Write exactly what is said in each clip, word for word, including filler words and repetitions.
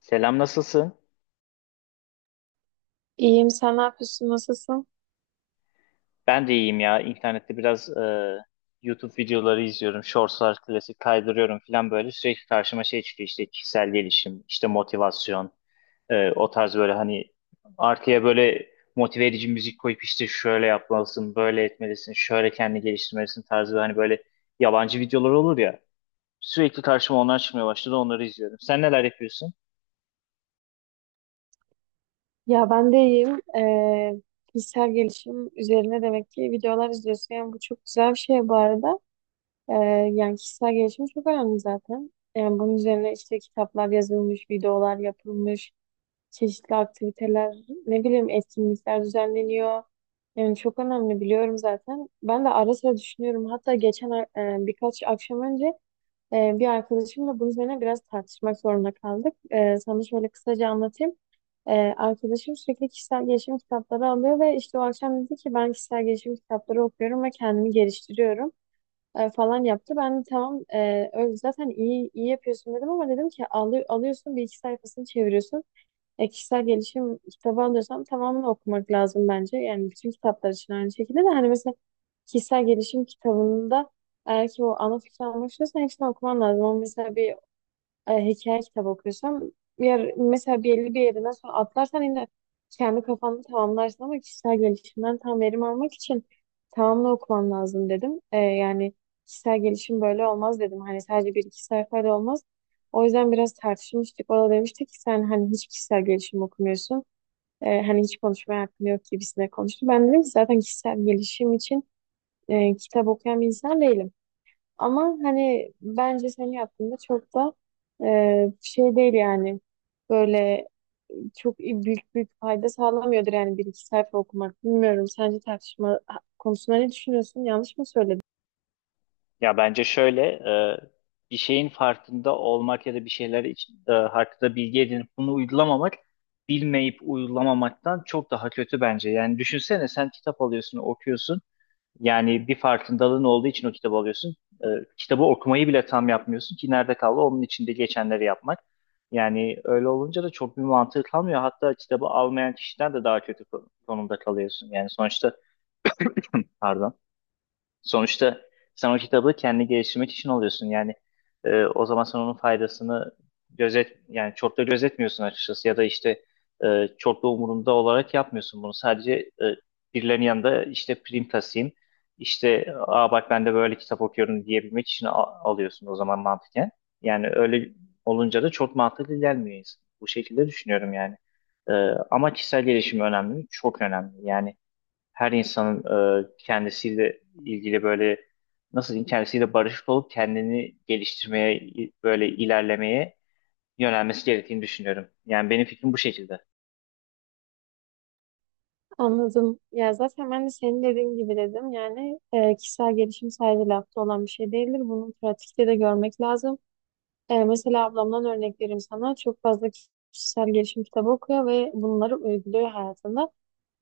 Selam, nasılsın? İyiyim, sen ne yapıyorsun, nasılsın? Ben de iyiyim ya. İnternette biraz e, YouTube videoları izliyorum. Shortslar, klasik kaydırıyorum falan böyle. Sürekli karşıma şey çıkıyor işte kişisel gelişim, işte motivasyon, e, o tarz böyle hani arkaya böyle motive edici müzik koyup işte şöyle yapmalısın, böyle etmelisin, şöyle kendini geliştirmelisin tarzı hani böyle yabancı videolar olur ya. Sürekli karşıma onlar çıkmaya başladı, onları izliyorum. Sen neler yapıyorsun? Ya ben de iyiyim. Ee, kişisel gelişim üzerine demek ki videolar izliyorsun. Yani bu çok güzel bir şey bu arada. Ee, Yani kişisel gelişim çok önemli zaten. Yani bunun üzerine işte kitaplar yazılmış, videolar yapılmış, çeşitli aktiviteler, ne bileyim etkinlikler düzenleniyor. Yani çok önemli biliyorum zaten. Ben de ara sıra düşünüyorum. Hatta geçen e, birkaç akşam önce Ee, bir arkadaşımla bunun üzerine biraz tartışmak zorunda kaldık. Ee, sana şöyle kısaca anlatayım. Ee, Arkadaşım sürekli kişisel gelişim kitapları alıyor ve işte o akşam dedi ki ben kişisel gelişim kitapları okuyorum ve kendimi geliştiriyorum e, falan yaptı. Ben de tamam e, öyle zaten iyi iyi yapıyorsun dedim ama dedim ki "Alı- alıyorsun bir iki sayfasını çeviriyorsun. E, kişisel gelişim kitabı alıyorsam tamamını okumak lazım bence. Yani bütün kitaplar için aynı şekilde de hani mesela kişisel gelişim kitabında eğer ki o ana fikri almak istiyorsan hepsini okuman lazım. Ama mesela bir e, hikaye kitabı okuyorsam yer, mesela belli bir yerinden sonra atlarsan yine kendi kafanda tamamlarsın ama kişisel gelişimden tam verim almak için tamamını okuman lazım dedim. E, yani kişisel gelişim böyle olmaz dedim. Hani sadece bir iki sayfayla olmaz. O yüzden biraz tartışmıştık. O da demişti ki sen hani hiç kişisel gelişim okumuyorsun. E, hani hiç konuşmaya hakkın yok gibisine konuştu. Ben dedim ki zaten kişisel gelişim için e, kitap okuyan bir insan değilim. Ama hani bence senin yaptığında çok da e, şey değil yani. Böyle çok büyük büyük fayda sağlamıyordur yani bir iki sayfa okumak. Bilmiyorum sence tartışma konusunda ne düşünüyorsun? Yanlış mı söyledim? Ya bence şöyle e, bir şeyin farkında olmak ya da bir şeyler için, e, hakkında bilgi edinip bunu uygulamamak bilmeyip uygulamamaktan çok daha kötü bence. Yani düşünsene, sen kitap alıyorsun, okuyorsun. Yani bir farkındalığın olduğu için o kitabı alıyorsun. E, Kitabı okumayı bile tam yapmıyorsun ki nerede kaldı onun içinde geçenleri yapmak. Yani öyle olunca da çok bir mantığı kalmıyor. Hatta kitabı almayan kişiden de daha kötü kon- konumda kalıyorsun. Yani sonuçta pardon. Sonuçta sen o kitabı kendi geliştirmek için alıyorsun. Yani e, o zaman sen onun faydasını gözet yani çok da gözetmiyorsun açıkçası ya da işte e, çok da umurunda olarak yapmıyorsun bunu. Sadece e, birilerinin yanında işte prim tasayım işte aa bak ben de böyle kitap okuyorum diyebilmek için a- alıyorsun o zaman mantıken. Yani öyle olunca da çok mantıklı gelmiyor insan. Bu şekilde düşünüyorum yani. E, Ama kişisel gelişim önemli mi? Çok önemli. Yani her insanın e, kendisiyle ilgili böyle nasıl diyeyim kendisiyle barışık olup kendini geliştirmeye i- böyle ilerlemeye yönelmesi gerektiğini düşünüyorum. Yani benim fikrim bu şekilde. Anladım. Ya zaten ben de senin dediğin gibi dedim. Yani e, kişisel gelişim sadece lafta olan bir şey değildir. Bunu pratikte de görmek lazım. E, mesela ablamdan örnek vereyim sana. Çok fazla kişisel gelişim kitabı okuyor ve bunları uyguluyor hayatında.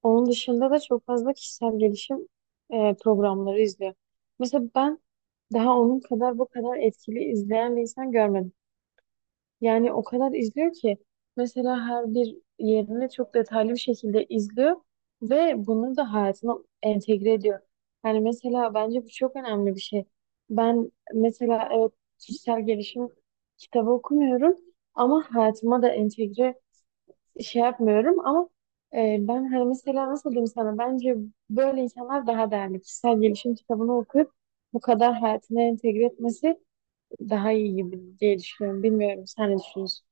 Onun dışında da çok fazla kişisel gelişim e, programları izliyor. Mesela ben daha onun kadar bu kadar etkili izleyen bir insan görmedim. Yani o kadar izliyor ki mesela her bir yerini çok detaylı bir şekilde izliyor ve bunu da hayatına entegre ediyor. Yani mesela bence bu çok önemli bir şey. Ben mesela evet kişisel gelişim kitabı okumuyorum ama hayatıma da entegre şey yapmıyorum ama e, ben hani mesela nasıl diyeyim sana bence böyle insanlar daha değerli. Kişisel gelişim kitabını okuyup bu kadar hayatına entegre etmesi daha iyi gibi diye düşünüyorum. Bilmiyorum sen ne düşünüyorsun?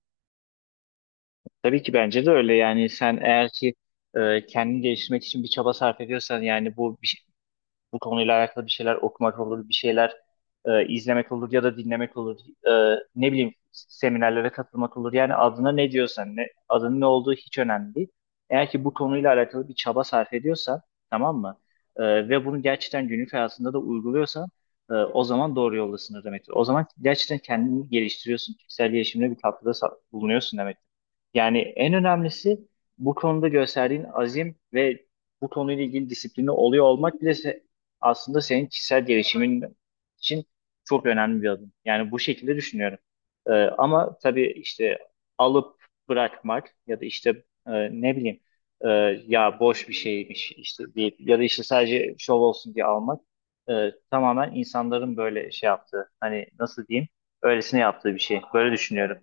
Tabii ki bence de öyle, yani sen eğer ki e, kendini geliştirmek için bir çaba sarf ediyorsan, yani bu bir bu konuyla alakalı bir şeyler okumak olur, bir şeyler e, izlemek olur ya da dinlemek olur. E, Ne bileyim seminerlere katılmak olur. Yani adına ne diyorsan, ne, adının ne olduğu hiç önemli değil. Eğer ki bu konuyla alakalı bir çaba sarf ediyorsan, tamam mı? E, ve bunu gerçekten günlük hayatında da uyguluyorsan e, o zaman doğru yoldasın demektir. O zaman gerçekten kendini geliştiriyorsun. Kişisel gelişimine bir katkıda sa- bulunuyorsun demektir. Yani en önemlisi bu konuda gösterdiğin azim ve bu konuyla ilgili disiplini oluyor olmak bile se- aslında senin kişisel gelişimin için çok önemli bir adım. Yani bu şekilde düşünüyorum. Ee, ama tabii işte alıp bırakmak ya da işte e, ne bileyim e, ya boş bir şeymiş işte deyip ya da işte sadece şov olsun diye almak e, tamamen insanların böyle şey yaptığı, hani nasıl diyeyim, öylesine yaptığı bir şey. Böyle düşünüyorum.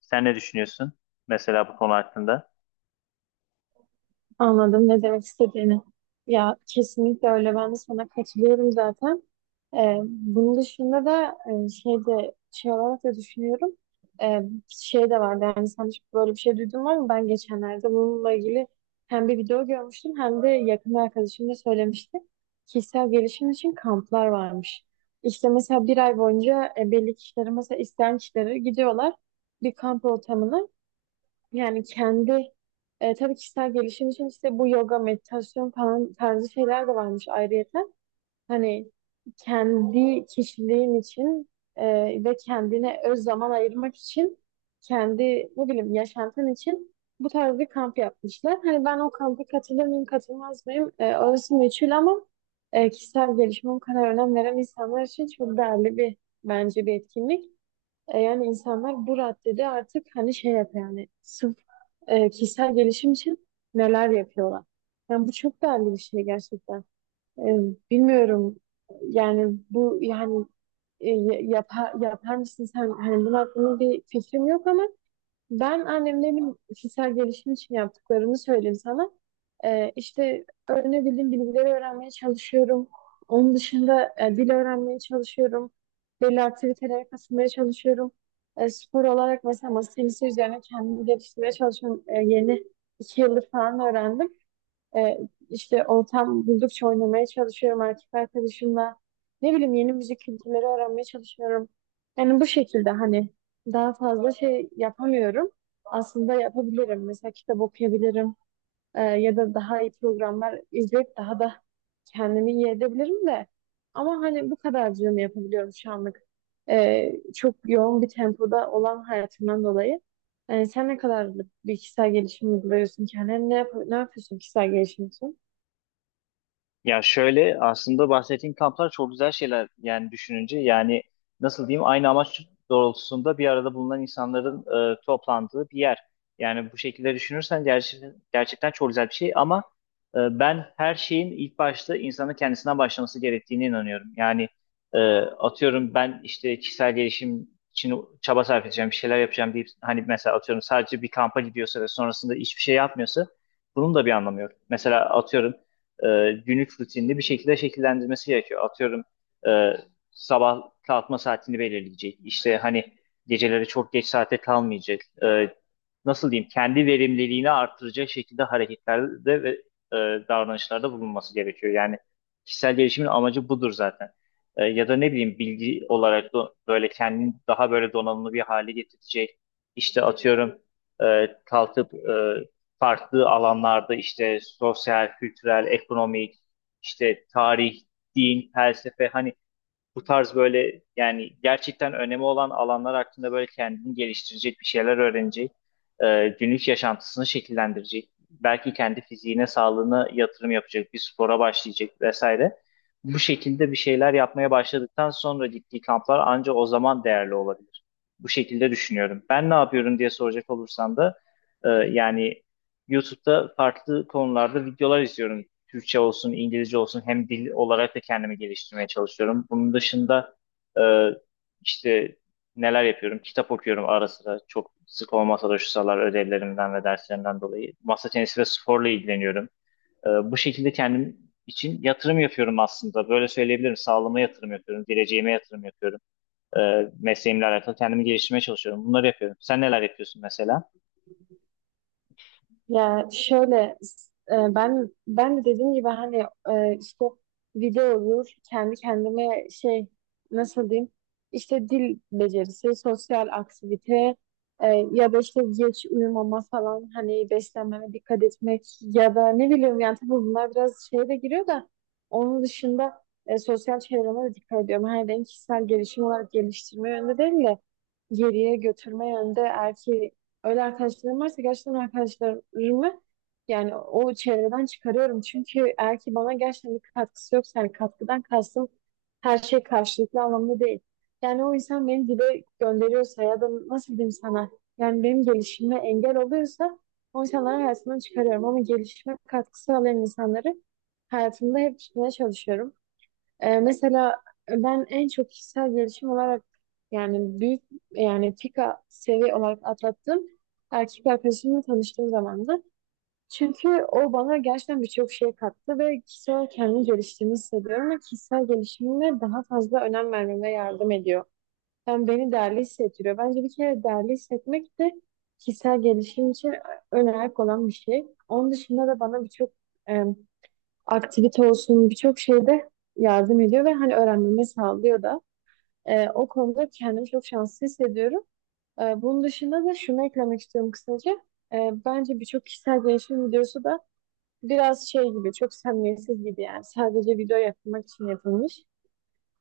Sen ne düşünüyorsun mesela bu konu hakkında? Anladım ne demek istediğini. Ya kesinlikle öyle ben de sana katılıyorum zaten. Ee, bunun dışında da e, şey de şey olarak da düşünüyorum. Ee, Şey de vardı yani sen hiç böyle bir şey duydun mu ama ben geçenlerde bununla ilgili hem bir video görmüştüm hem de yakın bir arkadaşım da söylemişti. Kişisel gelişim için kamplar varmış. İşte mesela bir ay boyunca e, belli kişilere mesela isteyen kişilere gidiyorlar bir kamp ortamına. Yani kendi e, tabii kişisel gelişim için işte bu yoga, meditasyon falan tarzı şeyler de varmış ayrıyeten. Hani kendi kişiliğin için e, ve kendine öz zaman ayırmak için kendi ne bileyim yaşantın için bu tarz bir kamp yapmışlar. Hani ben o kampa katılır mıyım, katılmaz mıyım? E, orası meçhul ama e, kişisel gelişime o kadar önem veren insanlar için çok değerli bir bence bir etkinlik. E, yani insanlar bu raddede artık hani şey yapıyor yani sırf e, kişisel gelişim için neler yapıyorlar. Yani bu çok değerli bir şey gerçekten. E, Bilmiyorum yani bu yani e, yapar, yapar mısın sen? Hani bunun hakkında bir fikrim yok ama ben annemlerin kişisel gelişim için yaptıklarını söyleyeyim sana. Ee, işte öğrenebildiğim bilgileri öğrenmeye çalışıyorum. Onun dışında e, dil öğrenmeye çalışıyorum. Belli aktivitelere katılmaya çalışıyorum. E, spor olarak mesela masa tenisi üzerine kendimi geliştirmeye çalışıyorum. E, yeni iki yıldır falan öğrendim. E, işte ortam buldukça oynamaya çalışıyorum erkek arkadaşımla. Ne bileyim yeni müzik kültürleri öğrenmeye çalışıyorum. Yani bu şekilde hani daha fazla şey yapamıyorum. Aslında yapabilirim. Mesela kitap okuyabilirim. Ee, ya da daha iyi programlar izleyip daha da kendimi iyi edebilirim de. Ama hani bu kadarcığını yapabiliyorum şu anlık. Ee, çok yoğun bir tempoda olan hayatımdan dolayı. Yani sen ne kadarlık bir kişisel gelişim uyguluyorsun kendine? Ne, yap ne yapıyorsun kişisel gelişim için? Ya şöyle, aslında bahsettiğim kamplar çok güzel şeyler yani, düşününce yani nasıl diyeyim aynı amaç doğrultusunda bir arada bulunan insanların e, toplandığı bir yer. Yani bu şekilde düşünürsen gerçekten, gerçekten çok güzel bir şey ama e, ben her şeyin ilk başta insanın kendisinden başlaması gerektiğine inanıyorum. Yani e, atıyorum ben işte kişisel gelişim için çaba sarf edeceğim, bir şeyler yapacağım deyip hani mesela atıyorum sadece bir kampa gidiyorsa ve sonrasında hiçbir şey yapmıyorsa bunun da bir anlamı yok. Mesela atıyorum e, günlük rutinini bir şekilde şekillendirmesi gerekiyor. Atıyorum e, sabah kalkma saatini belirleyecek. İşte hani geceleri çok geç saate kalmayacak. E, nasıl diyeyim, kendi verimliliğini artıracak şekilde hareketlerde ve e, davranışlarda bulunması gerekiyor. Yani kişisel gelişimin amacı budur zaten. E, ya da ne bileyim, bilgi olarak da böyle kendini daha böyle donanımlı bir hale getirecek. İşte atıyorum e, kalkıp e, farklı alanlarda işte sosyal, kültürel, ekonomik, işte tarih, din, felsefe, hani bu tarz böyle yani gerçekten önemi olan alanlar hakkında böyle kendini geliştirecek bir şeyler öğrenecek, e, günlük yaşantısını şekillendirecek, belki kendi fiziğine, sağlığına yatırım yapacak, bir spora başlayacak vesaire. Bu şekilde bir şeyler yapmaya başladıktan sonra gittiği kamplar ancak o zaman değerli olabilir. Bu şekilde düşünüyorum. Ben ne yapıyorum diye soracak olursan da e, yani YouTube'da farklı konularda videolar izliyorum. Türkçe olsun, İngilizce olsun, hem dil olarak da kendimi geliştirmeye çalışıyorum. Bunun dışında e, işte neler yapıyorum? Kitap okuyorum ara sıra. Çok sık olmasa da, şu sıralar ödevlerimden ve derslerimden dolayı. Masa tenisi ve sporla ilgileniyorum. E, bu şekilde kendim için yatırım yapıyorum aslında. Böyle söyleyebilirim. Sağlığıma yatırım yapıyorum. Geleceğime yatırım yapıyorum. E, Mesleğimle alakalı kendimi geliştirmeye çalışıyorum. Bunları yapıyorum. Sen neler yapıyorsun mesela? Ya şöyle e, ben ben de dediğim gibi hani e, işte video olur kendi kendime şey nasıl diyeyim işte dil becerisi, sosyal aktivite e, ya da işte geç uyumama falan hani beslenmeme dikkat etmek ya da ne bileyim yani tabii bunlar biraz şeye de giriyor da onun dışında e, sosyal çevreme de dikkat ediyorum. Hani ben kişisel gelişim olarak geliştirme yönde değil de geriye götürme yönde eğer ki öyle arkadaşlarım varsa gerçekten arkadaşlarımı yani o çevreden çıkarıyorum. Çünkü eğer ki bana gerçekten bir katkısı yoksa yani katkıdan kastım her şey karşılıklı anlamda değil. Yani o insan beni dibe gönderiyorsa ya da nasıl diyeyim sana yani benim gelişime engel oluyorsa o insanları hayatımdan çıkarıyorum. Ama gelişime katkı sağlayan insanları hayatımda hep tutmaya çalışıyorum. Ee, mesela e, ben en çok kişisel gelişim olarak yani büyük yani pika seviye olarak atlattığım erkek arkadaşımla tanıştığım zamandı. Çünkü o bana gerçekten birçok şey kattı ve kişisel olarak kendimi geliştiğimi hissediyorum ve kişisel gelişimime daha fazla önem vermeme yardım ediyor. Yani beni değerli hissettiriyor. Bence bir kere değerli hissetmek de kişisel gelişim için önemli olan bir şey. Onun dışında da bana birçok aktivite olsun birçok şeyde yardım ediyor ve hani öğrenmemi sağlıyor da. Ee, o konuda kendimi çok şanslı hissediyorum. Ee, bunun dışında da şunu eklemek istiyorum kısaca. Ee, bence birçok kişisel gelişim videosu da biraz şey gibi, çok samimiyetsiz gibi yani. Sadece video yapmak için yapılmış.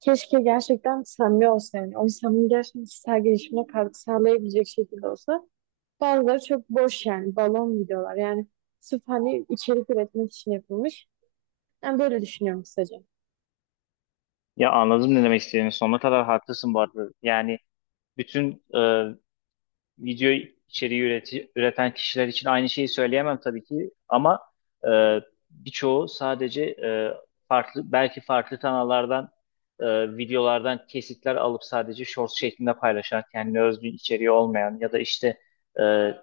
Keşke gerçekten samimi olsa yani. O insanın gerçekten kişisel gelişimine katkı sağlayabilecek şekilde olsa. Bazıları çok boş yani, balon videolar. Yani sırf hani içerik üretmek için yapılmış. Ben böyle düşünüyorum kısaca. Ya anladım ne demek istediğini. Sonuna kadar haklısın bu arada. Yani bütün e, video içeriği üreti- üreten kişiler için aynı şeyi söyleyemem tabii ki. Ama e, birçoğu sadece e, farklı belki farklı kanallardan e, videolardan kesitler alıp sadece short şeklinde paylaşan, kendine özgü içeriği olmayan ya da işte e,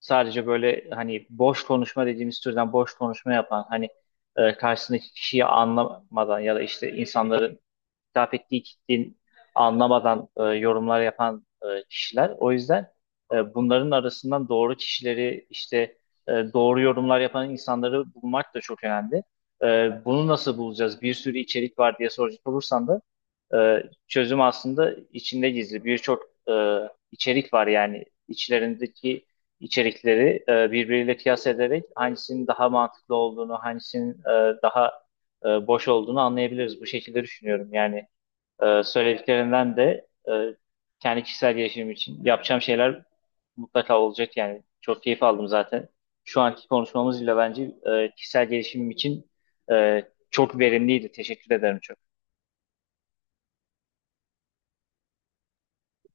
sadece böyle hani boş konuşma dediğimiz türden boş konuşma yapan, hani e, karşısındaki kişiyi anlamadan ya da işte insanların hitap ettiği kitlenin anlamadan e, yorumlar yapan e, kişiler. O yüzden e, bunların arasından doğru kişileri, işte e, doğru yorumlar yapan insanları bulmak da çok önemli. E, bunu nasıl bulacağız? Bir sürü içerik var diye soracak olursan da e, çözüm aslında içinde gizli. Birçok e, içerik var, yani içlerindeki içerikleri e, birbiriyle kıyas ederek hangisinin daha mantıklı olduğunu, hangisinin e, daha e, boş olduğunu anlayabiliriz. Bu şekilde düşünüyorum. Yani ee, söylediklerinden de e, kendi kişisel gelişimim için yapacağım şeyler mutlaka olacak yani. Çok keyif aldım zaten. Şu anki konuşmamız bile bence e, kişisel gelişimim için e, çok verimliydi. Teşekkür ederim çok.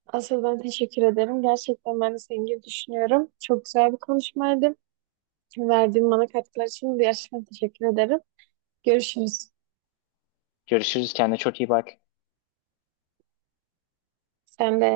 Asıl ben teşekkür ederim. Gerçekten ben de senin gibi düşünüyorum. Çok güzel bir konuşmaydı. Verdiğin bana katkılar için de gerçekten teşekkür ederim. Görüşürüz. Görüşürüz. Kendine çok iyi bak. Sen de.